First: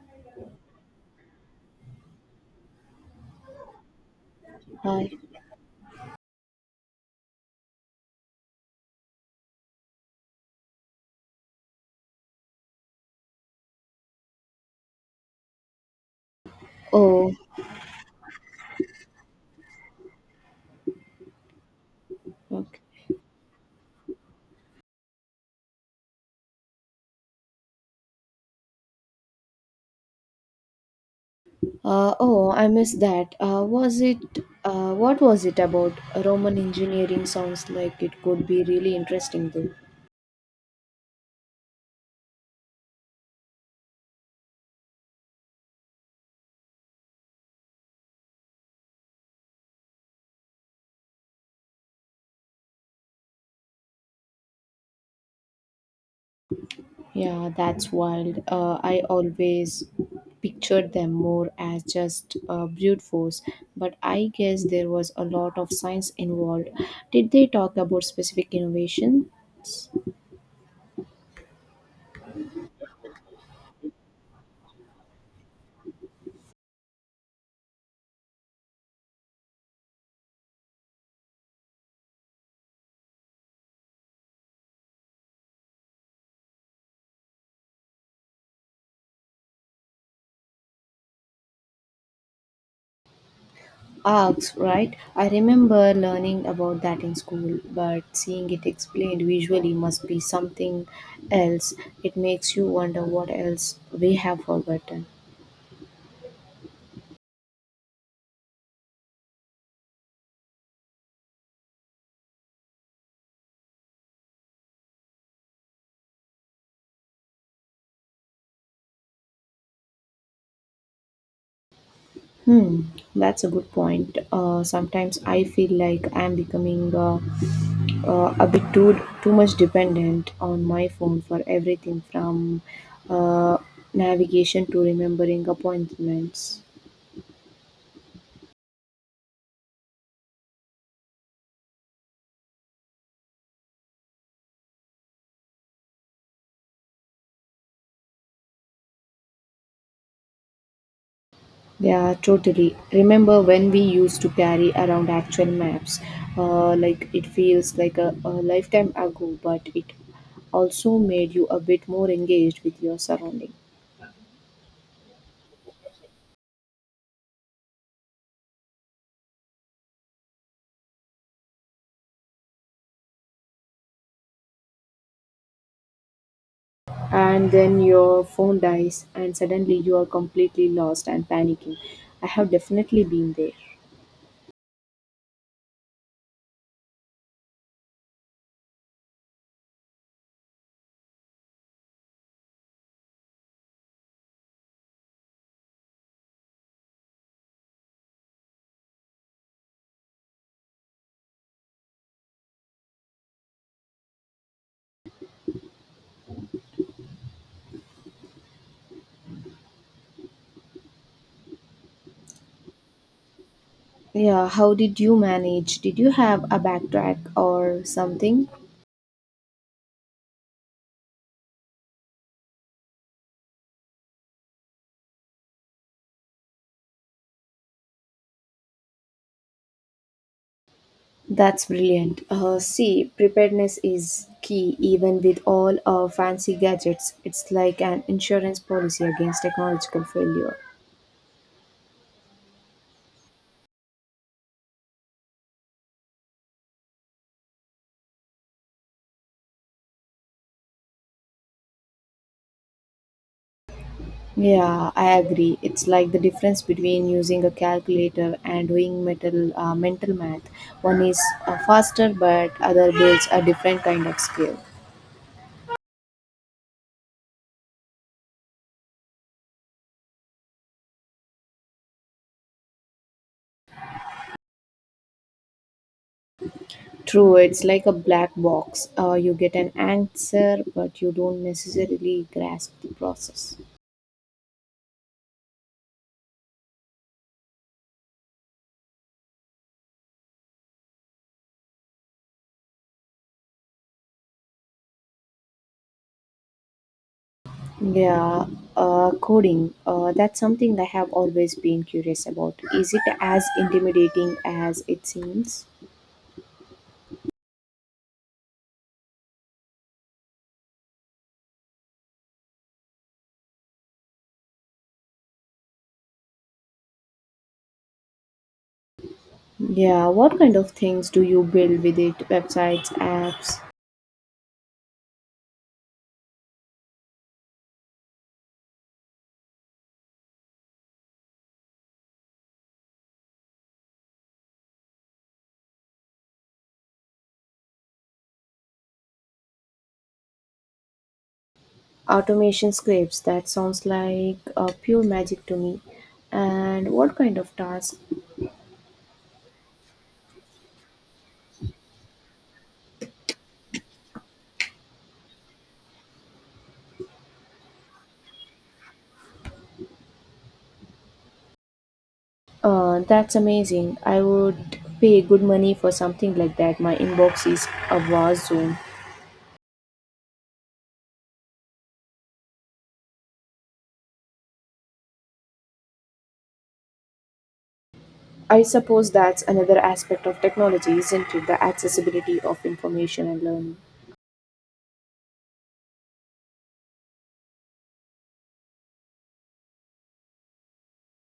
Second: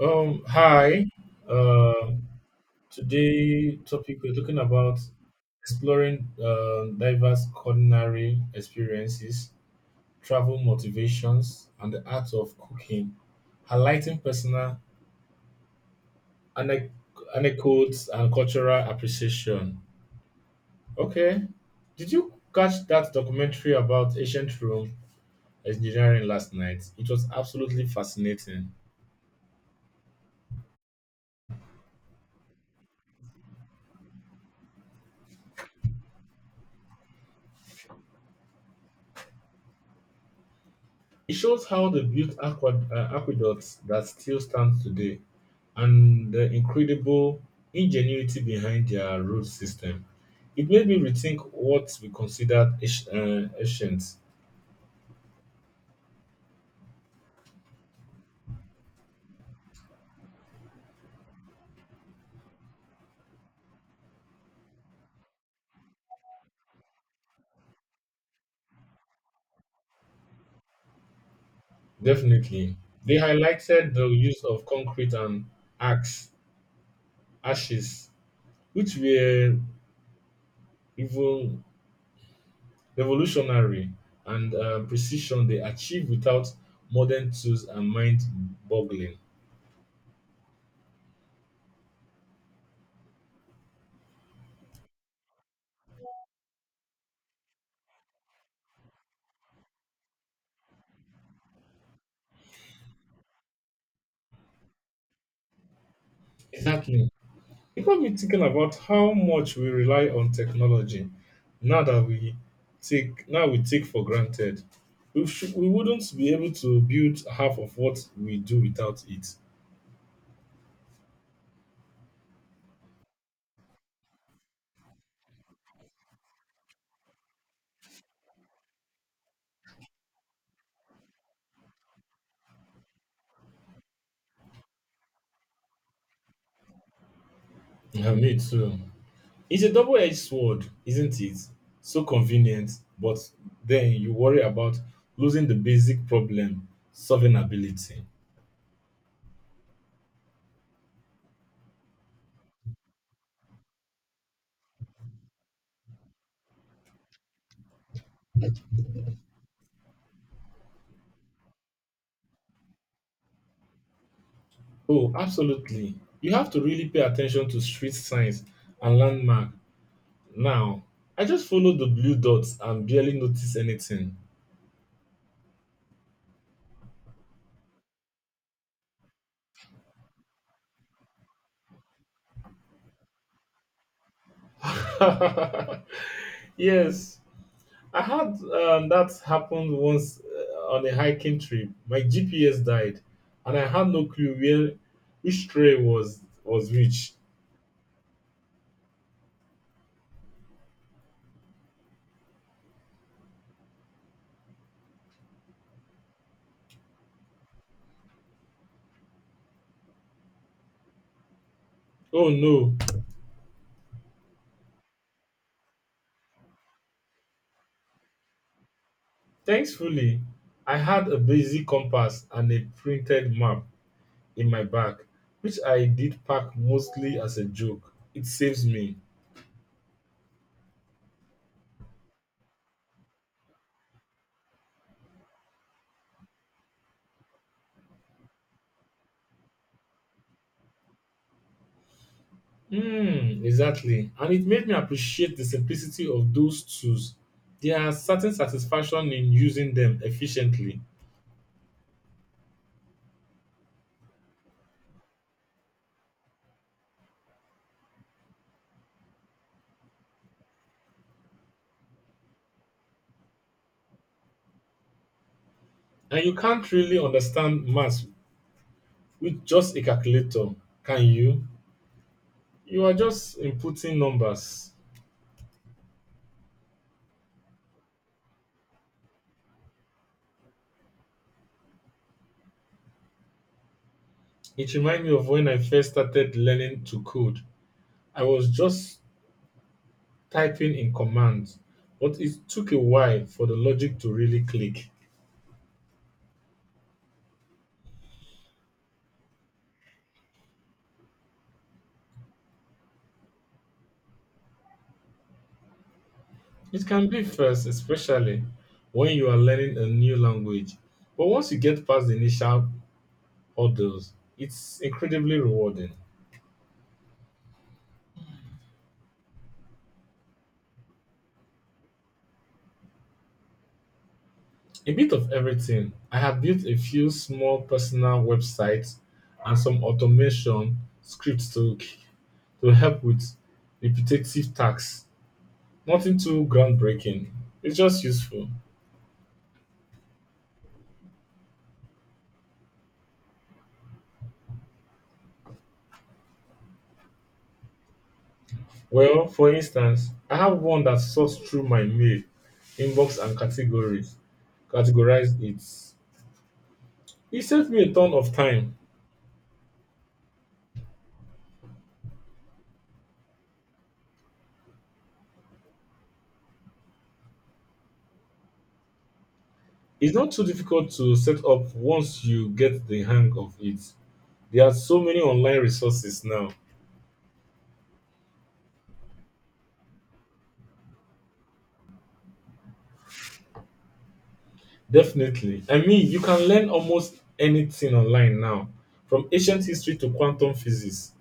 Hi. Uh, today topic we're talking about Hi. exploring diverse culinary experiences, travel motivations, and the art of cooking, highlighting personal anec- Oh, anecdotes and cultural appreciation. Okay, did you okay. catch that documentary about ancient Rome engineering last night? It was absolutely fascinating. Oh, I missed that. Was it? What was it about? Roman engineering sounds like it could be really interesting, though. It shows how they built aqueducts that still stand today and the incredible ingenuity behind their road system. It made me rethink what we considered ancient. Ancient. Yeah, that's wild. I always pictured them more as just brute force, but I guess there was a lot of science involved. Did they talk about specific innovations? Definitely. They highlighted the use of concrete and axe, ashes, which were even revolutionary and precision they achieved without modern tools and mind boggling. Arcs, right? I remember learning about that in school, but seeing it explained visually must be something else. It makes you wonder what else we have forgotten. Exactly. It got me thinking about how much we rely on technology now that we take for granted. We should, we wouldn't be able to build half of what we do without it. Hmm, that's a good point. Sometimes I feel like I'm becoming a bit too much dependent on my phone for everything from uh, navigation to remembering appointments. Yeah, me too. It's a double-edged sword, isn't it? So convenient, but then you worry about losing the basic problem solving ability. Yeah, totally. Remember when we used to carry around actual maps? Like it feels like a lifetime ago, but it also made you a bit more engaged with your surrounding. Oh, absolutely. You have to really pay attention to street signs and landmark. Now, I just follow the blue dots and barely notice anything. And then your phone dies, and suddenly you are completely lost and panicking. I have definitely been there. Yes, I had that happened once on a hiking trip. My GPS died, and I had no clue where which trail was which. Oh no! Yeah, how did you manage? Did you have a backtrack or something? Thankfully, I had a basic compass and a printed map in my bag, which I did pack mostly as a joke. It saves me. That's brilliant. See, preparedness is key even with all our fancy gadgets. It's like an insurance policy against technological failure. Mm, exactly. And it made me appreciate the simplicity of those tools. There are certain satisfaction in using them efficiently. Yeah, I agree. It's like the difference between using a calculator and doing mental math. One is faster, but other builds a different kind of skill. And you can't really understand math with just a calculator, can you? You are just inputting numbers. True, it's like a black box. You get an answer, but you don't necessarily grasp the process. It reminds me of when I first started learning to code. I was just typing in commands, but it took a while for the logic to really click. Yeah, coding. That's something I have always been curious about. Is it as intimidating as it seems? It can be first, especially when you are learning a new language. But once you get past the initial hurdles, it's incredibly rewarding. Yeah, what kind of things do you build with it? Websites, apps, A bit of everything. I have built a few small personal websites and some automation scripts to help with repetitive tasks. Nothing too groundbreaking. It's just useful. automation scripts? That sounds like pure magic to me. And what kind of task? Well, for instance, I have one that sorts through my mail, inbox, and categories categorize it. It saved me a ton of time. That's amazing. I would pay good money for something like that. My inbox is a war zone. It's not too difficult to set up once you get the hang of it. There are so many online resources now. I suppose that's another aspect of technology, isn't it? The accessibility of information and learning. Definitely. I mean, you can learn almost anything online now, from ancient history to quantum physics.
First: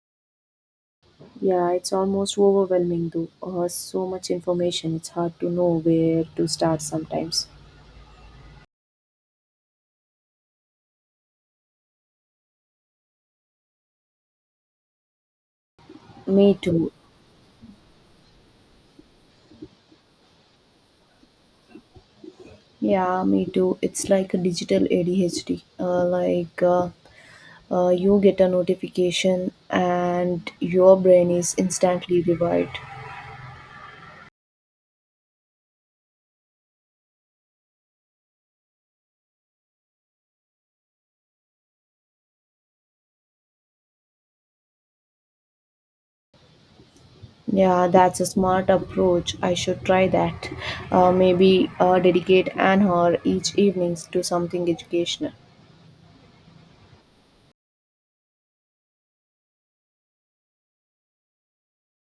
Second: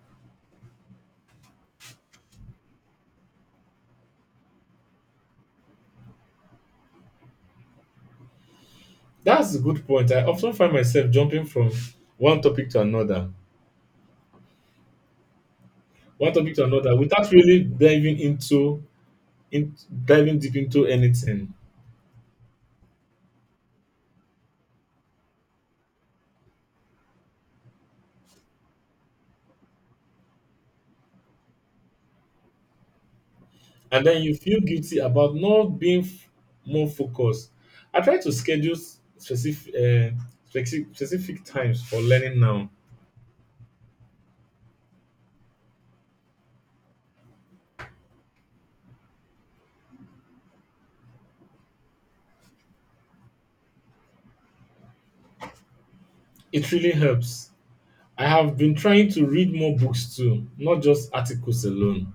Yeah, it's almost overwhelming though. So much information, it's hard to know where to start sometimes. That's a good point. I often find myself jumping from one topic to another, one topic Me to too. another, without really in, diving deep into anything. Yeah, me too. It's like a digital ADHD. You get a notification and your brain is instantly revived. And then you feel guilty about not being more focused. I try to schedule specific, specific times for learning now. Yeah, that's a smart approach. I should try that. Maybe dedicate an hour each evenings to something educational. It really helps. I have been trying to read more books too, not just articles alone.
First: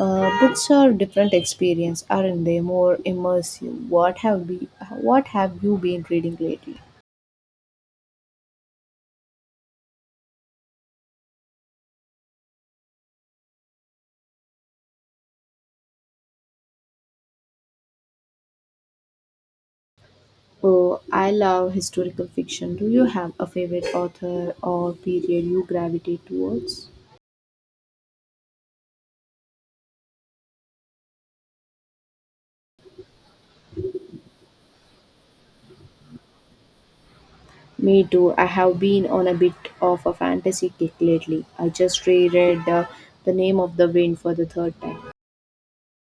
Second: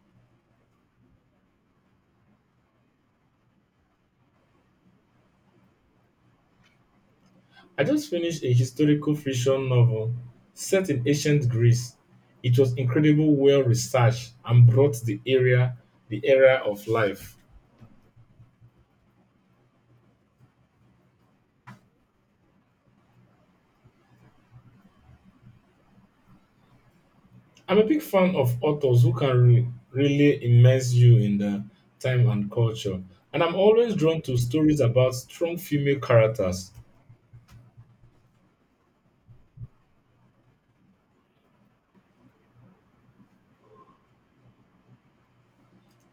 Books are different experience, aren't they? More immersive. What have you been reading lately? I just finished a historical fiction novel set in ancient Greece. It was incredible, well researched, and brought the era of life. Oh, I love historical fiction. Do you have a favorite author or period you gravitate towards? I'm a big fan of authors who can really immerse you in the time and culture. And I'm always drawn to stories about strong female characters. Me too. I have been on a bit of a fantasy kick lately. I just reread The Name of the Wind for the third time.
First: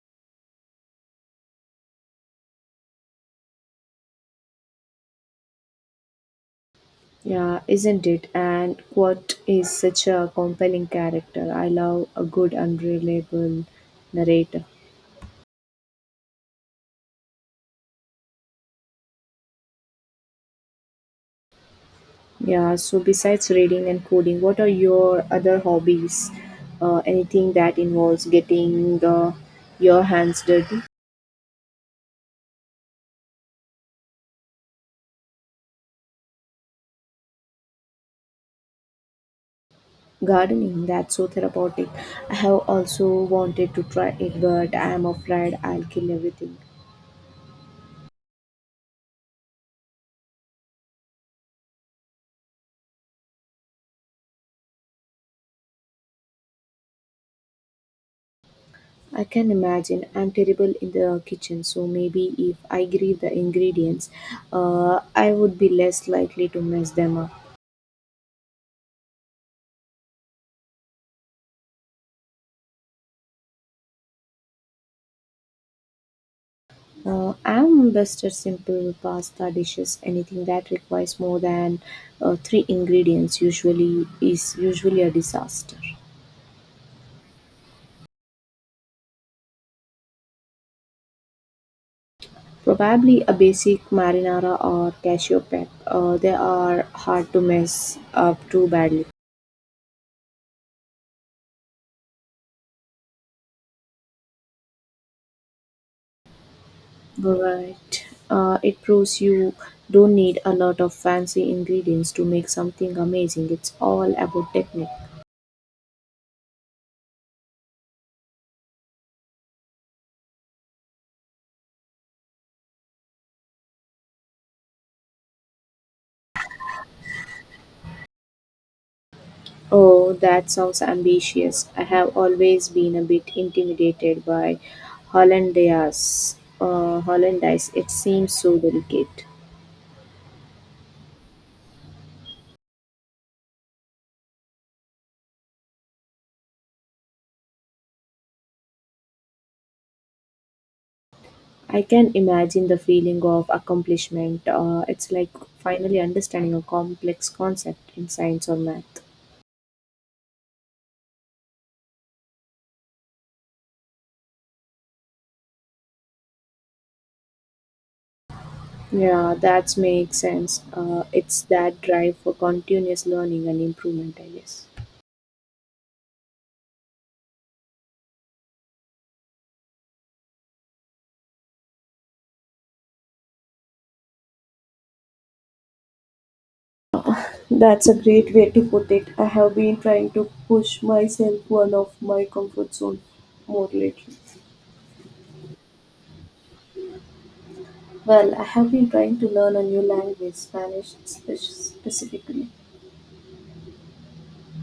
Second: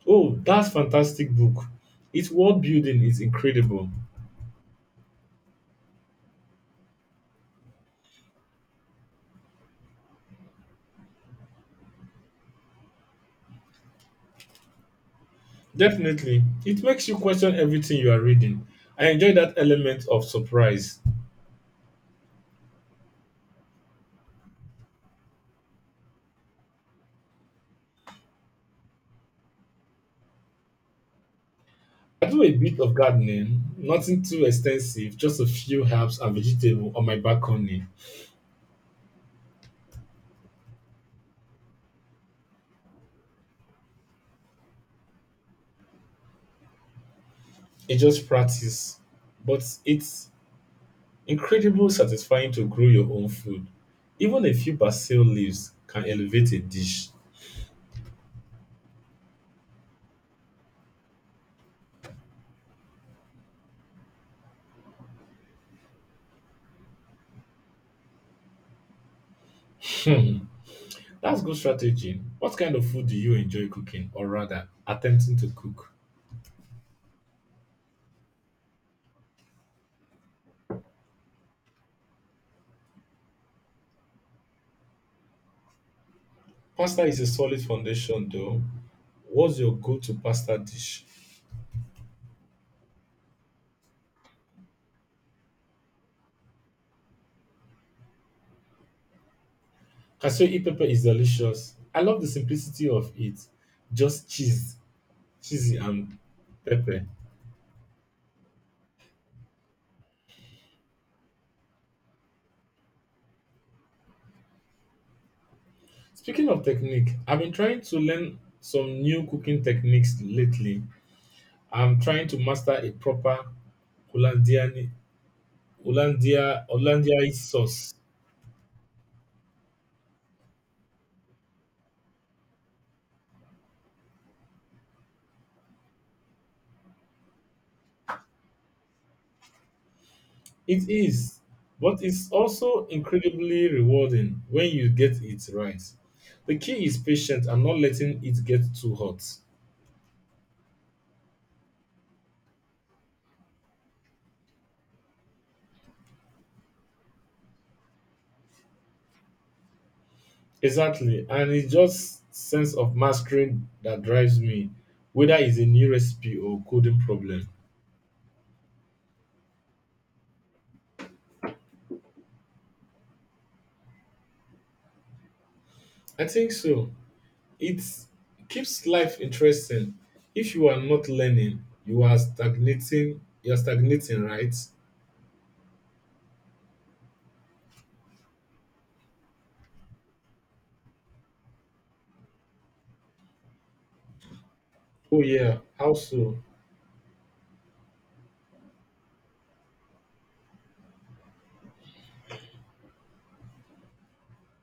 Oh, that's fantastic book. Its world building is incredible. Yeah, isn't it? And what is such a compelling character? I love a good, unreliable narrator. Definitely, it makes you question everything you are reading. I enjoy that element of surprise. Yeah, so besides reading and coding, what are your other hobbies? Anything that involves getting your hands dirty? I do a bit of gardening, nothing too extensive, just a few herbs and vegetables on my balcony. Gardening, that's so therapeutic. I have also wanted to try it, but I am afraid I'll kill everything. It's just practice, but it's incredibly satisfying to grow your own food. Even a few basil leaves can elevate a dish. I can imagine. I'm terrible in the kitchen, so maybe if I grieve the ingredients, I would be less likely to mess them up. Hmm, that's good strategy. What kind of food do you enjoy cooking, or rather, attempting to cook? I'm best at simple pasta dishes. Anything that requires more than three ingredients usually is usually a disaster. Pasta is a solid foundation, though. What's your go to pasta dish? Probably a basic marinara or cashew pep. They are hard to mess up too badly. Cashew e pepper is delicious. I love the simplicity of it. Just cheesy, and pepper. But it proves you don't need a lot of fancy ingredients to make something amazing. It's all about technique. Speaking of technique, I've been trying to learn some new cooking techniques lately. I'm trying to master a proper Hollandian Hollandia Hollandiaise sauce. Oh, that sounds ambitious. I have always been a bit intimidated by hollandaise. Hollandaise. It seems so delicate. It is, but it's also incredibly rewarding when you get it right. The key is patience and not letting it get too hot. I can imagine the feeling of accomplishment. It's like finally understanding a complex concept in science or math. Exactly, and it's just sense of mastery that drives me, whether it's a new recipe or coding problem. Yeah, that makes sense. It's that drive for continuous learning and improvement, I guess. I think so. It keeps life interesting. If you are not learning, You are stagnating, right? That's a great way to put it. I have been trying to push myself out of my comfort zone more lately. Oh yeah. How so? Well, I have been trying to learn a new language, specifically.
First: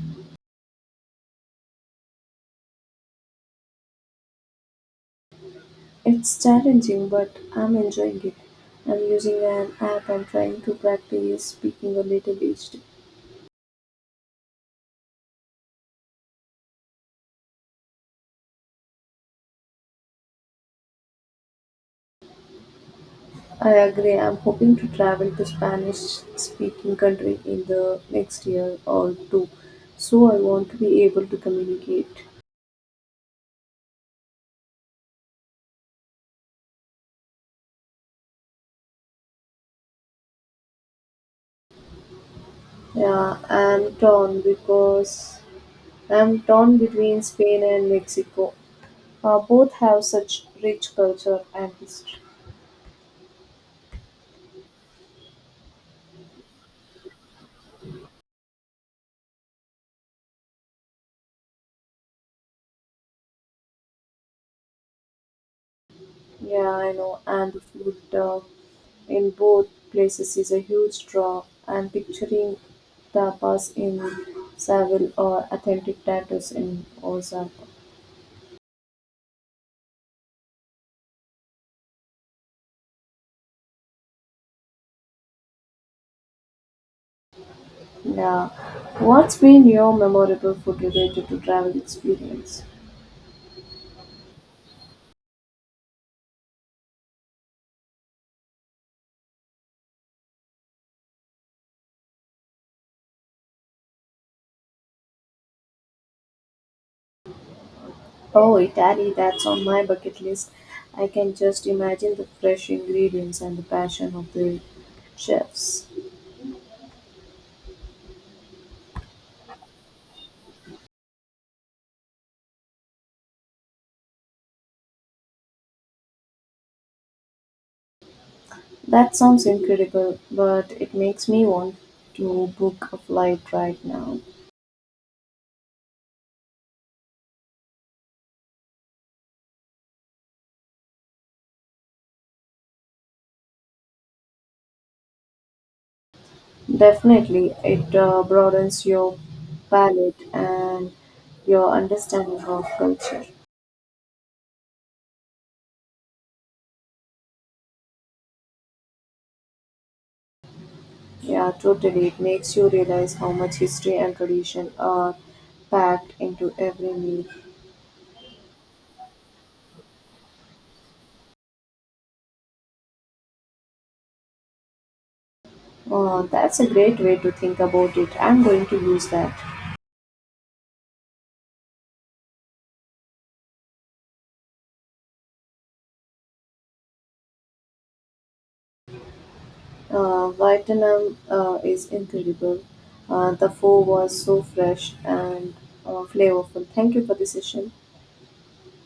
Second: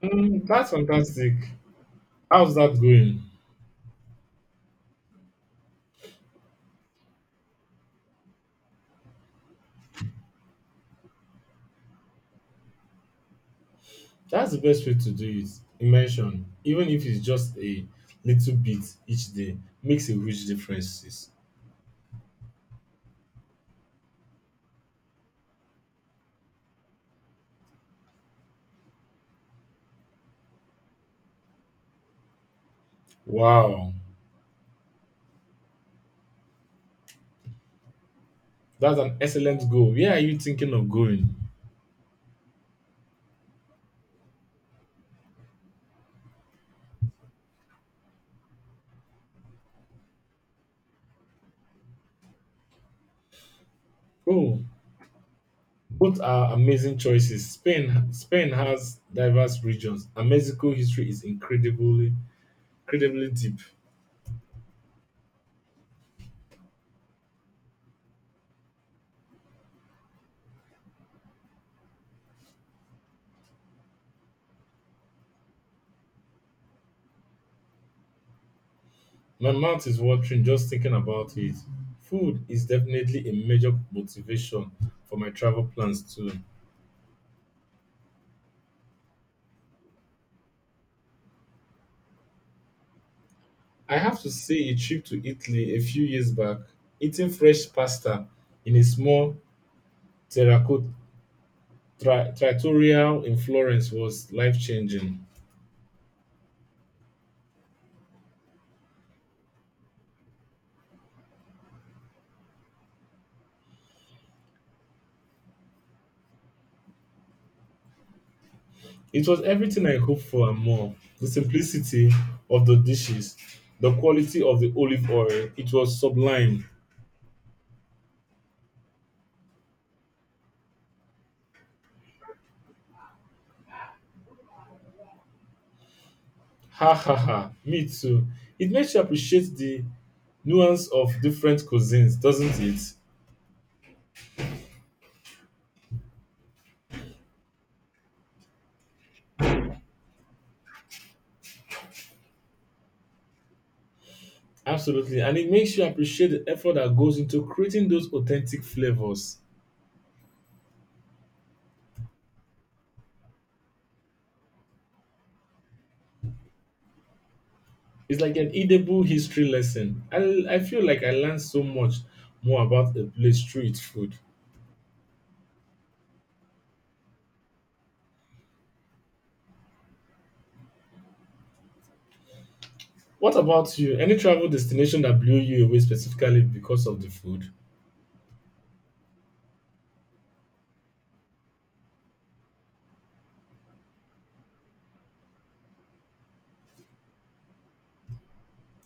Mm, that's fantastic. How's that going? It's challenging, but I'm enjoying it. I'm using an app and trying to practice speaking a little each day. That's the best way to do it. Immersion, even if it's just a little bit each day, makes a huge difference. I agree. I'm hoping to travel to Spanish speaking country in the next year or two. So I want to be able to communicate. Wow, that's an excellent goal. Where are you thinking of going? Yeah, I'm torn between Spain and Mexico. Both have such rich culture and history. Oh, both are amazing choices. Spain has diverse regions, and Mexico history is incredibly deep. Yeah, I know. And the food in both places is a huge draw. I'm picturing tapas in Seville or authentic tattoos in Ozark. My mouth is watering just thinking about it. Food is definitely a major motivation for my travel plans too. Yeah. What's been your memorable food related to travel experience? I have to say a trip to Italy a few years back, eating fresh pasta in a small terracotta trattoria in Florence was life-changing. Oh, Italy, that's on my bucket list. I can just imagine the fresh ingredients and the passion of the chefs. It was everything I hoped for and more. The simplicity of the dishes, the quality of the olive oil, it was sublime. That sounds incredible, but it makes me want to book a flight right now. Ha ha ha. Me too. It makes you appreciate the nuance of different cuisines, doesn't it? Definitely, it broadens your palate and your understanding of culture. Absolutely. And it makes you appreciate the effort that goes into creating those authentic flavors. Yeah, totally. It makes you realize how much history and tradition are packed into every meal. It's like an edible history lesson. I feel like I learned so much more about a place through its food. Oh, that's a great way to think about it. I'm going to use that. What about you? Any travel destination that blew you away specifically because of the food? Vietnam is incredible. The pho was so fresh and flavorful. Thank you for the session.